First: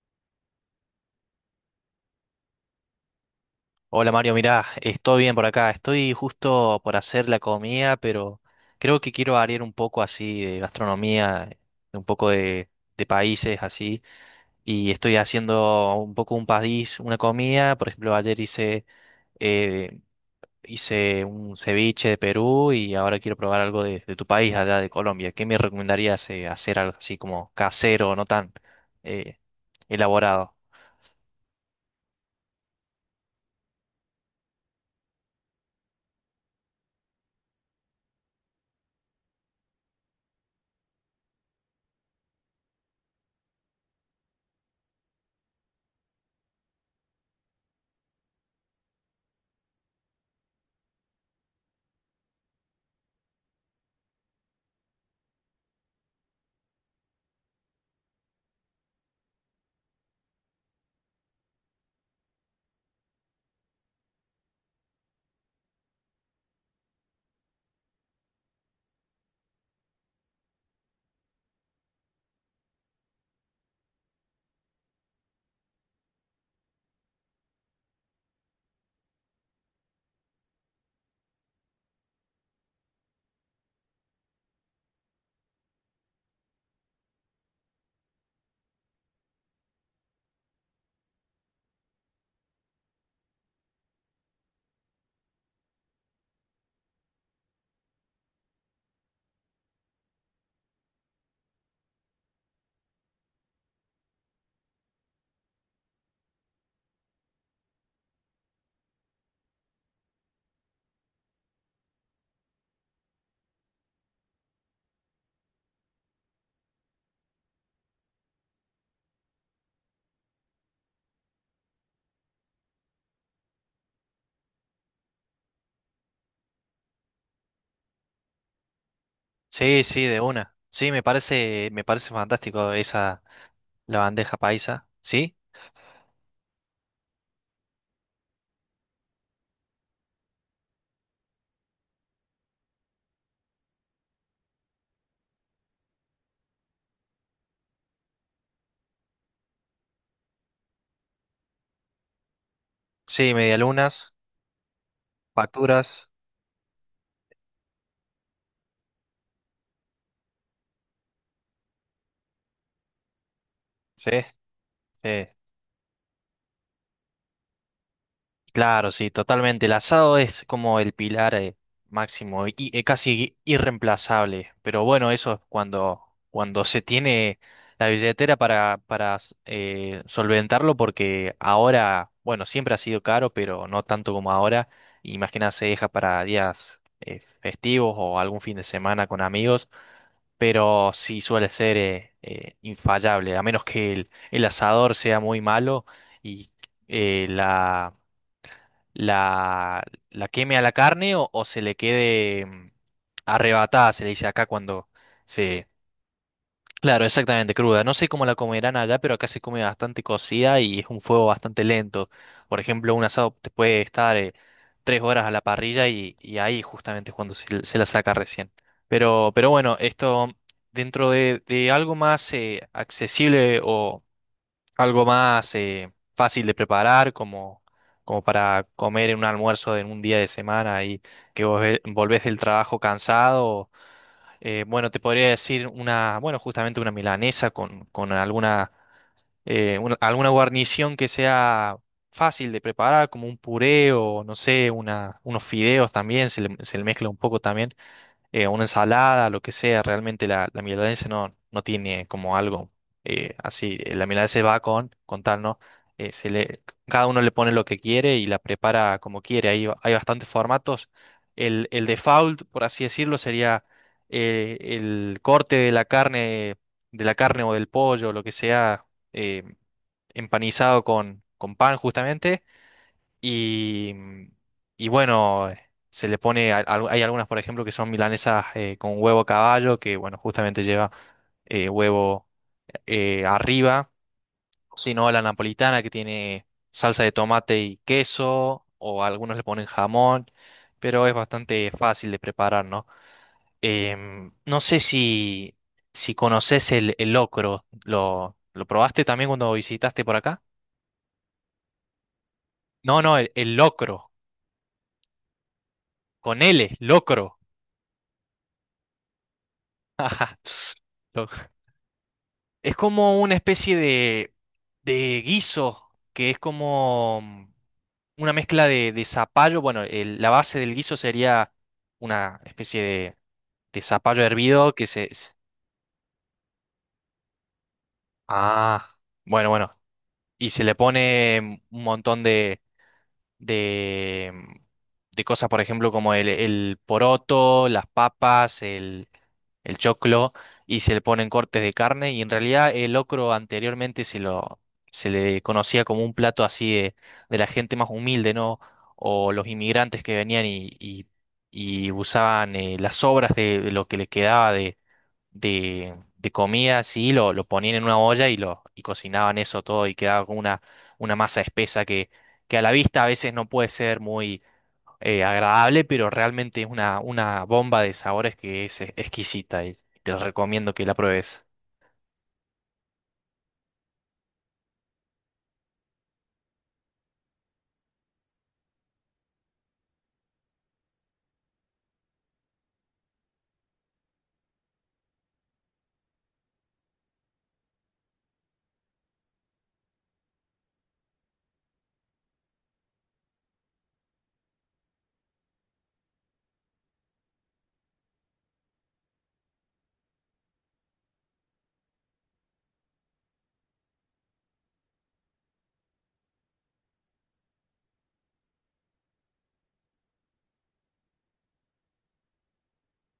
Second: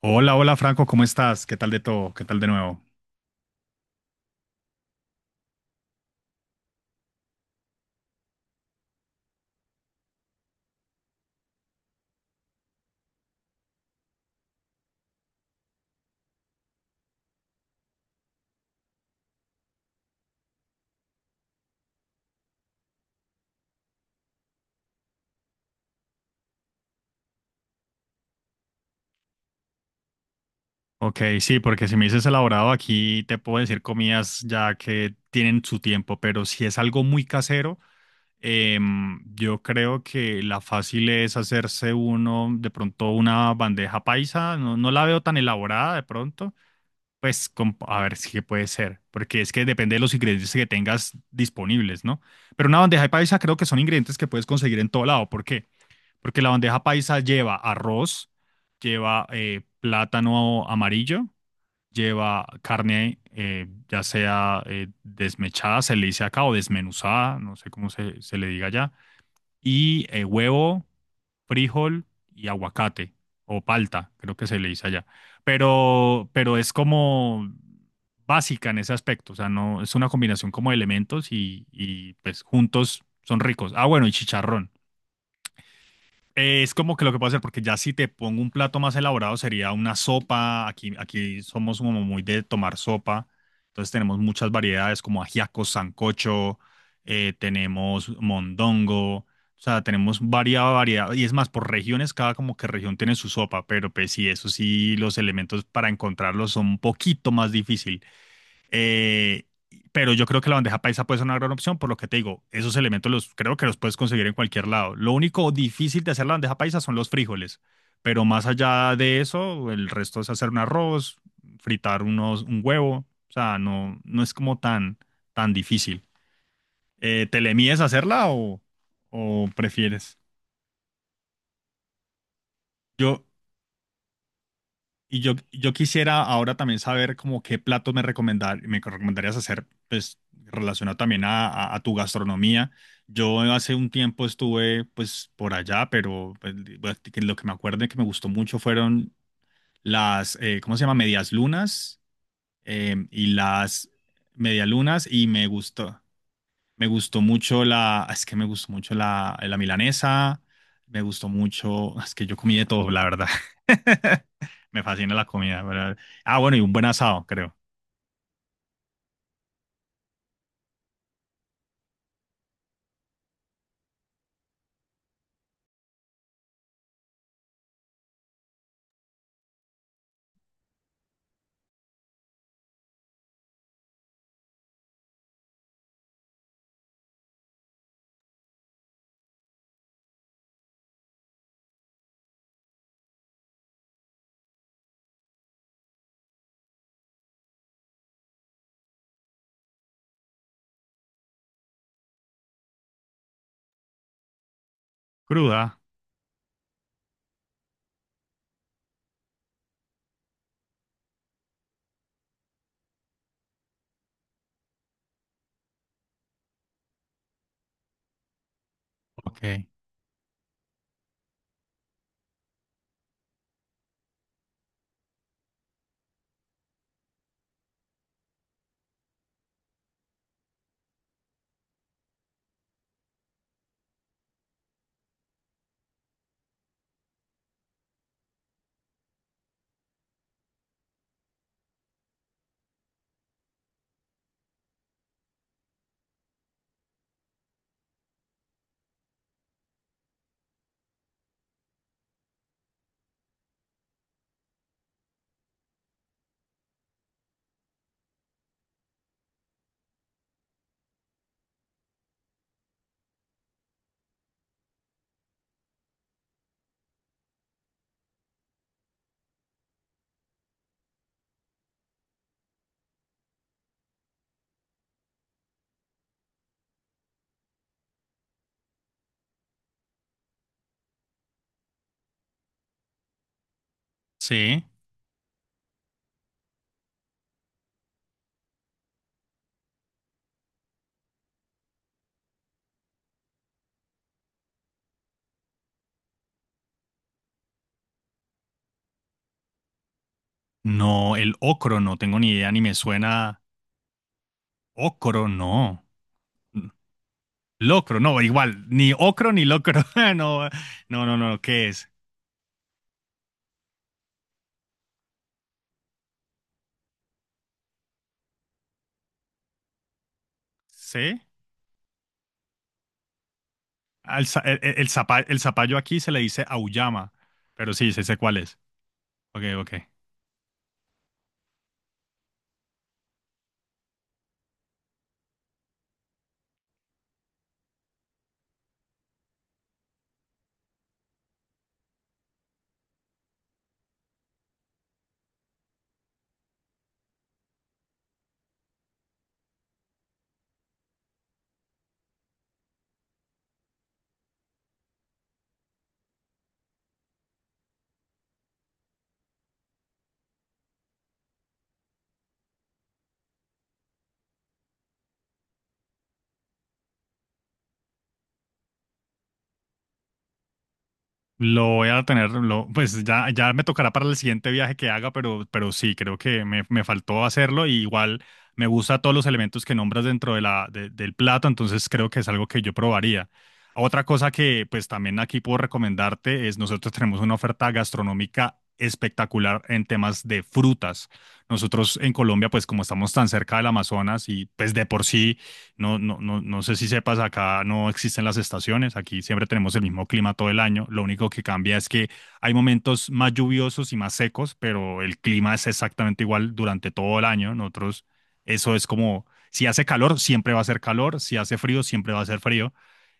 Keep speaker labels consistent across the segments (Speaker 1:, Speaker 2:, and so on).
Speaker 1: Hola, hola Franco, ¿cómo estás? ¿Qué tal de todo? ¿Qué tal de nuevo?
Speaker 2: Hola Mario, mirá, estoy bien por acá. Estoy justo por hacer la comida, pero creo que quiero variar un poco así de gastronomía, de un poco de países así. Y estoy haciendo un poco un país, una comida. Por ejemplo, ayer hice, eh, hice un ceviche de Perú y ahora quiero probar algo de tu país allá de Colombia. ¿Qué me recomendarías hacer algo así como casero, no tan eh, elaborado?
Speaker 1: Ok, sí, porque si me dices elaborado aquí te puedo decir comidas ya que tienen su tiempo, pero si es algo muy casero, yo creo que la fácil es hacerse uno de pronto una bandeja paisa, no, no la veo tan elaborada de pronto, pues a ver si puede ser, porque es que depende de los ingredientes que tengas disponibles, ¿no? Pero una bandeja paisa creo que son ingredientes que puedes conseguir en todo lado, ¿por qué? Porque la bandeja paisa lleva arroz, lleva plátano amarillo, lleva carne, ya sea desmechada, se le dice acá, o desmenuzada, no sé cómo se le diga allá, y huevo, frijol y aguacate, o palta, creo que se le dice allá. Pero es como básica en ese aspecto, o sea, no, es una combinación como de elementos y pues juntos son ricos. Ah, bueno, y chicharrón. Es como que lo que puedo hacer, porque ya si te pongo un plato más elaborado sería una sopa. Aquí, aquí somos como muy de tomar sopa. Entonces tenemos muchas variedades como ajiaco, sancocho, tenemos mondongo. O sea, tenemos variada variedad. Y es más, por regiones, cada como que región tiene su sopa. Pero pues sí, eso sí, los elementos para encontrarlos son un poquito más difícil. Eh, pero yo creo que la bandeja paisa puede ser una gran opción, por lo que te digo, esos elementos los creo que los puedes conseguir en cualquier lado. Lo único difícil de hacer la bandeja paisa son los frijoles, pero más allá de eso, el resto es hacer un arroz, fritar un huevo, o sea, no, no es como tan, tan difícil. ¿Te le mides a hacerla o
Speaker 2: Sí, sí,
Speaker 1: prefieres?
Speaker 2: de una. Sí, me parece fantástico esa
Speaker 1: Yo,
Speaker 2: la bandeja paisa.
Speaker 1: Y yo,
Speaker 2: ¿Sí?
Speaker 1: yo quisiera ahora también saber como qué platos me recomendarías hacer, pues relacionado también a, a tu gastronomía. Yo hace un tiempo estuve pues por allá, pero pues, bueno, que lo que me acuerdo y que me gustó mucho fueron las, ¿cómo se llama? Medias lunas y
Speaker 2: Sí,
Speaker 1: las
Speaker 2: medialunas,
Speaker 1: medialunas y me gustó.
Speaker 2: facturas.
Speaker 1: Me gustó mucho es que me gustó mucho la milanesa, me gustó mucho, es que yo comí de todo, la verdad.
Speaker 2: Sí,
Speaker 1: Me fascina la
Speaker 2: sí.
Speaker 1: comida, ¿verdad? Ah, bueno, y un buen asado, creo.
Speaker 2: Claro, sí, totalmente. El asado es como el pilar máximo y casi irreemplazable. Pero bueno, eso es cuando se tiene la billetera para, para solventarlo, porque ahora, bueno, siempre ha sido caro, pero no tanto como ahora. Imagina, se deja para días festivos o algún fin de semana con amigos. Pero sí suele ser infallable, a menos que el asador sea muy malo y eh, la, la, la queme a la carne o se le quede arrebatada, se le dice acá cuando se
Speaker 1: Cruda,
Speaker 2: claro, exactamente, cruda. No sé cómo la comerán allá, pero acá se come bastante cocida y es un fuego bastante lento. Por ejemplo, un asado te puede estar 3 horas a la parrilla y ahí justamente es cuando se la saca recién.
Speaker 1: ok.
Speaker 2: Pero bueno, esto dentro de algo más accesible o algo más fácil de preparar, como, como para comer en un almuerzo en un día de semana y que volvés del trabajo cansado. Bueno, te podría decir una, bueno, justamente una milanesa con alguna guarnición que sea fácil de preparar, como un puré o, no sé, una, unos fideos también, se le mezcla un poco también una ensalada, lo que sea, realmente la milanesa no, no tiene como algo así. La milanesa va con tal, ¿no? Se le, cada uno le pone lo que quiere y la prepara como quiere. Hay bastantes formatos. El default, por así decirlo, sería el corte de la carne o del pollo, lo que sea, eh, empanizado con pan justamente y, y bueno, se le pone, hay algunas, por ejemplo, que son milanesas con huevo a caballo, que bueno, justamente lleva huevo arriba,
Speaker 1: Sí.
Speaker 2: sino la napolitana que tiene salsa de tomate y queso, o algunos le ponen jamón, pero es bastante fácil de preparar, ¿no? No sé si, si conoces el locro, lo probaste también cuando visitaste por acá?
Speaker 1: No, el ocro, no tengo ni idea, ni me
Speaker 2: No, no,
Speaker 1: suena.
Speaker 2: el locro,
Speaker 1: Ocro, no.
Speaker 2: con L, locro.
Speaker 1: Locro, no, igual, ni ocro ni locro. No, no, no, no, ¿qué es?
Speaker 2: Es como una especie de guiso, que es como una mezcla de zapallo. Bueno, la base del guiso
Speaker 1: ¿Sí?
Speaker 2: sería una especie de zapallo
Speaker 1: El, el,
Speaker 2: hervido que
Speaker 1: el
Speaker 2: se...
Speaker 1: zapa-
Speaker 2: se-
Speaker 1: el zapallo aquí se le dice auyama, pero sí, sé cuál es.
Speaker 2: ah,
Speaker 1: Ok,
Speaker 2: bueno, bueno.
Speaker 1: ok.
Speaker 2: Y se le pone un montón de, de cosas, por ejemplo, como el poroto, las papas, el choclo y se le ponen cortes de carne y en realidad el locro anteriormente se le conocía como un plato así de la gente más humilde, ¿no? O los inmigrantes que venían y usaban las sobras de lo que les quedaba de comida, así lo ponían en una olla y lo y cocinaban eso todo y quedaba con una masa espesa que a la vista a veces no puede ser muy agradable, pero realmente es una bomba de sabores que es exquisita y te recomiendo que la pruebes.
Speaker 1: Lo voy a tener, pues ya, ya me tocará para el siguiente viaje que haga, pero sí, creo que me faltó hacerlo y igual me gusta todos los elementos que nombras dentro de la, del plato, entonces creo que es algo que yo probaría. Otra cosa que pues también aquí puedo recomendarte es nosotros tenemos una oferta gastronómica espectacular en temas de frutas. Nosotros en Colombia, pues como estamos tan cerca del Amazonas y pues de por sí no, no, no, no sé si sepas, acá no existen las estaciones, aquí siempre tenemos el mismo clima todo el año, lo único que cambia es que hay momentos más lluviosos y más secos, pero el clima es exactamente igual durante todo el año. Nosotros, eso es como, si hace calor, siempre va a ser calor, si hace frío, siempre va a ser frío.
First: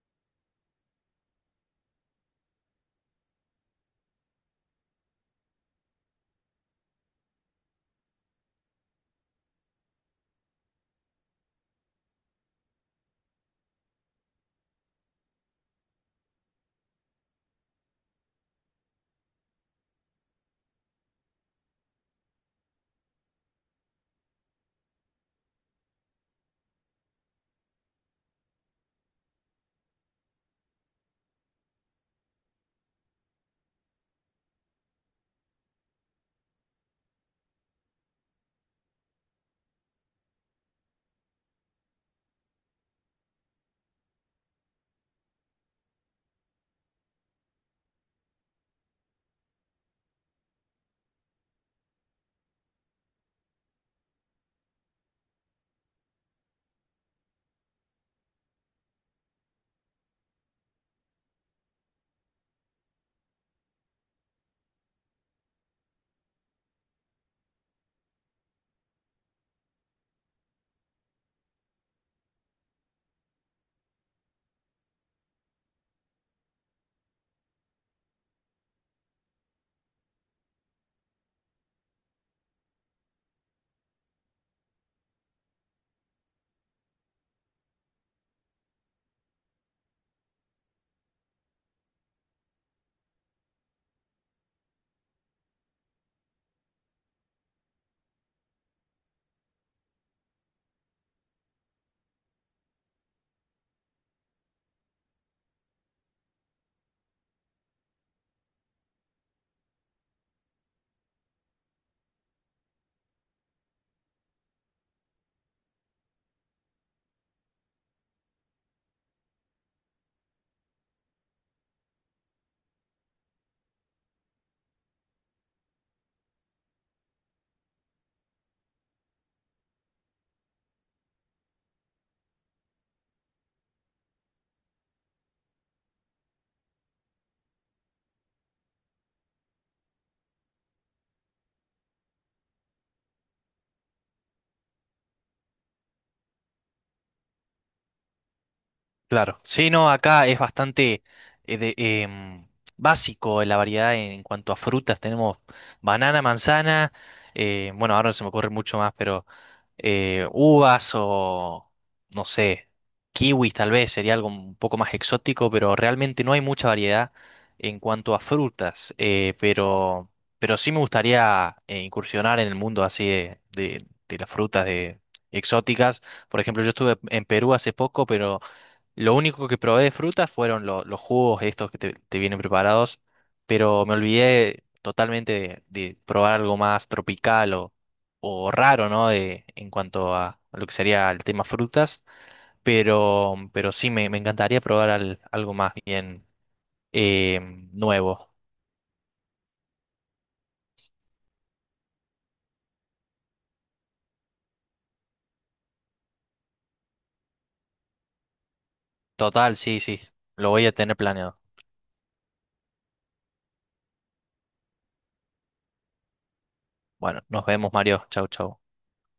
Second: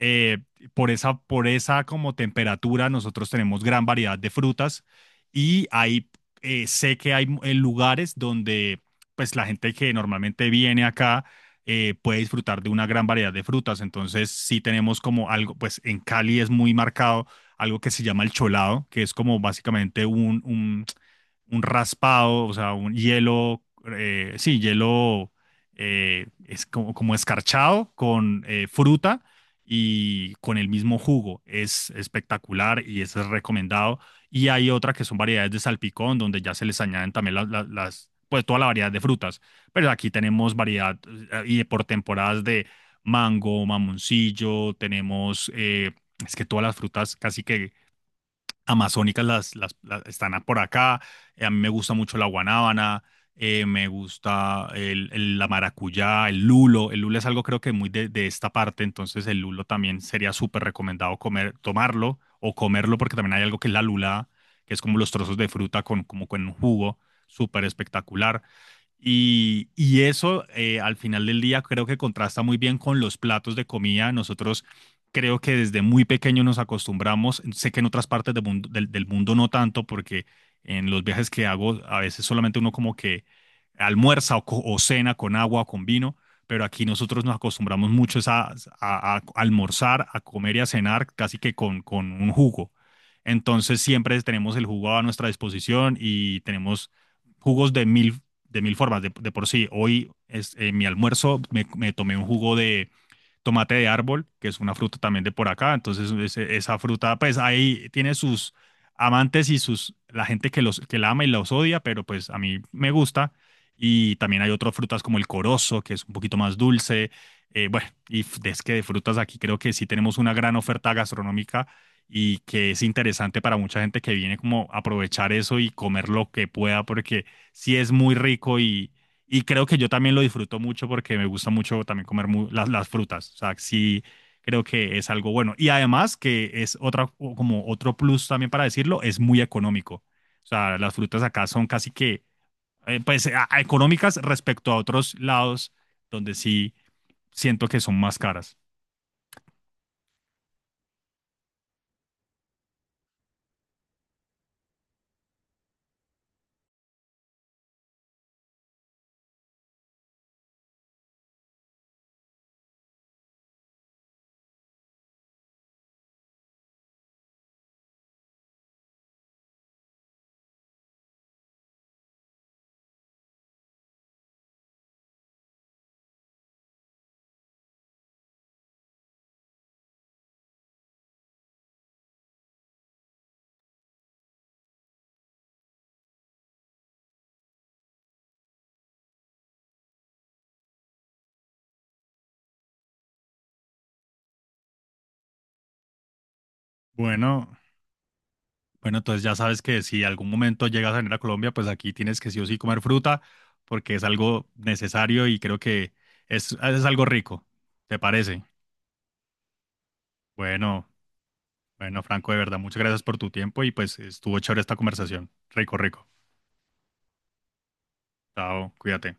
Speaker 1: Eh, por esa, por esa como temperatura, nosotros tenemos gran variedad de frutas y hay, sé que hay lugares donde pues la gente que normalmente viene acá puede disfrutar de una gran variedad de frutas. Entonces sí tenemos como algo, pues en Cali es muy marcado algo que se llama el cholado, que es como básicamente un raspado, o sea, un hielo, sí, hielo es como, como escarchado con fruta y con el mismo jugo. Es espectacular y ese es recomendado. Y hay otra que son variedades de salpicón, donde ya se les añaden también las, pues toda la variedad de frutas. Pero aquí tenemos variedad y por temporadas de mango, mamoncillo, tenemos, es que todas las frutas casi que amazónicas están por acá. A mí me gusta mucho la guanábana, me gusta la maracuyá, el lulo. El lulo es algo creo que muy de esta parte, entonces el lulo también sería súper recomendado comer, tomarlo o comerlo porque también hay algo que es la lula, que es como los trozos de fruta con, como con un jugo súper espectacular. Y eso al final del día creo que contrasta muy bien con los platos de comida. Nosotros creo que desde muy pequeño nos acostumbramos, sé que en otras partes del mundo, del mundo no tanto, porque en los viajes que hago a veces solamente uno como que almuerza o, o cena con agua o con vino, pero aquí nosotros nos acostumbramos mucho es a, a almorzar, a comer y a cenar casi que con un jugo. Entonces siempre tenemos el jugo a nuestra disposición y tenemos jugos de mil formas. De por sí, hoy es, mi almuerzo me tomé un jugo de, tomate de árbol, que es una fruta también de por acá. Entonces, esa fruta, pues ahí tiene sus amantes y sus, la gente que los, que la ama y los odia, pero pues a mí me gusta. Y también hay otras frutas como el corozo, que es un poquito más dulce. Bueno, y es que de frutas aquí creo que sí tenemos una gran oferta gastronómica y que es interesante para mucha gente que viene como a aprovechar eso y comer lo que pueda, porque sí es muy rico y creo que yo también lo disfruto mucho porque me gusta mucho también comer las frutas. O sea, sí, creo que es algo bueno. Y además que es otra, o como otro plus también para decirlo, es muy económico. O sea, las frutas acá son casi que, pues, a económicas respecto a otros lados donde sí siento que son más caras.
Speaker 2: Claro. Sí, no, acá es bastante eh, de- em, básico la variedad en cuanto a frutas. Tenemos banana, manzana, bueno, ahora no se me ocurre mucho más, pero uvas o, no sé, kiwis tal vez sería algo un poco más exótico, pero realmente no hay mucha variedad en cuanto a frutas. Pero sí me gustaría incursionar en el mundo así de las frutas de, exóticas. Por ejemplo, yo estuve en Perú hace poco, pero... lo único que probé de frutas fueron los jugos estos que te vienen preparados, pero me olvidé totalmente de probar algo más tropical o raro, ¿no? De, en cuanto a lo que sería el tema frutas, pero sí me encantaría probar algo más bien eh,
Speaker 1: Bueno,
Speaker 2: nuevo.
Speaker 1: bueno, entonces ya sabes que si algún momento llegas a venir a Colombia, pues aquí tienes que sí o sí comer fruta porque es algo necesario y creo que es algo rico. ¿Te parece?
Speaker 2: Total, sí, sí, lo voy a
Speaker 1: Bueno,
Speaker 2: tener planeado.
Speaker 1: bueno, Franco, de verdad, muchas gracias por tu tiempo y pues estuvo chévere esta conversación. Rico, rico.
Speaker 2: Bueno, nos vemos, Mario. Chau, chau.
Speaker 1: Chao, cuídate.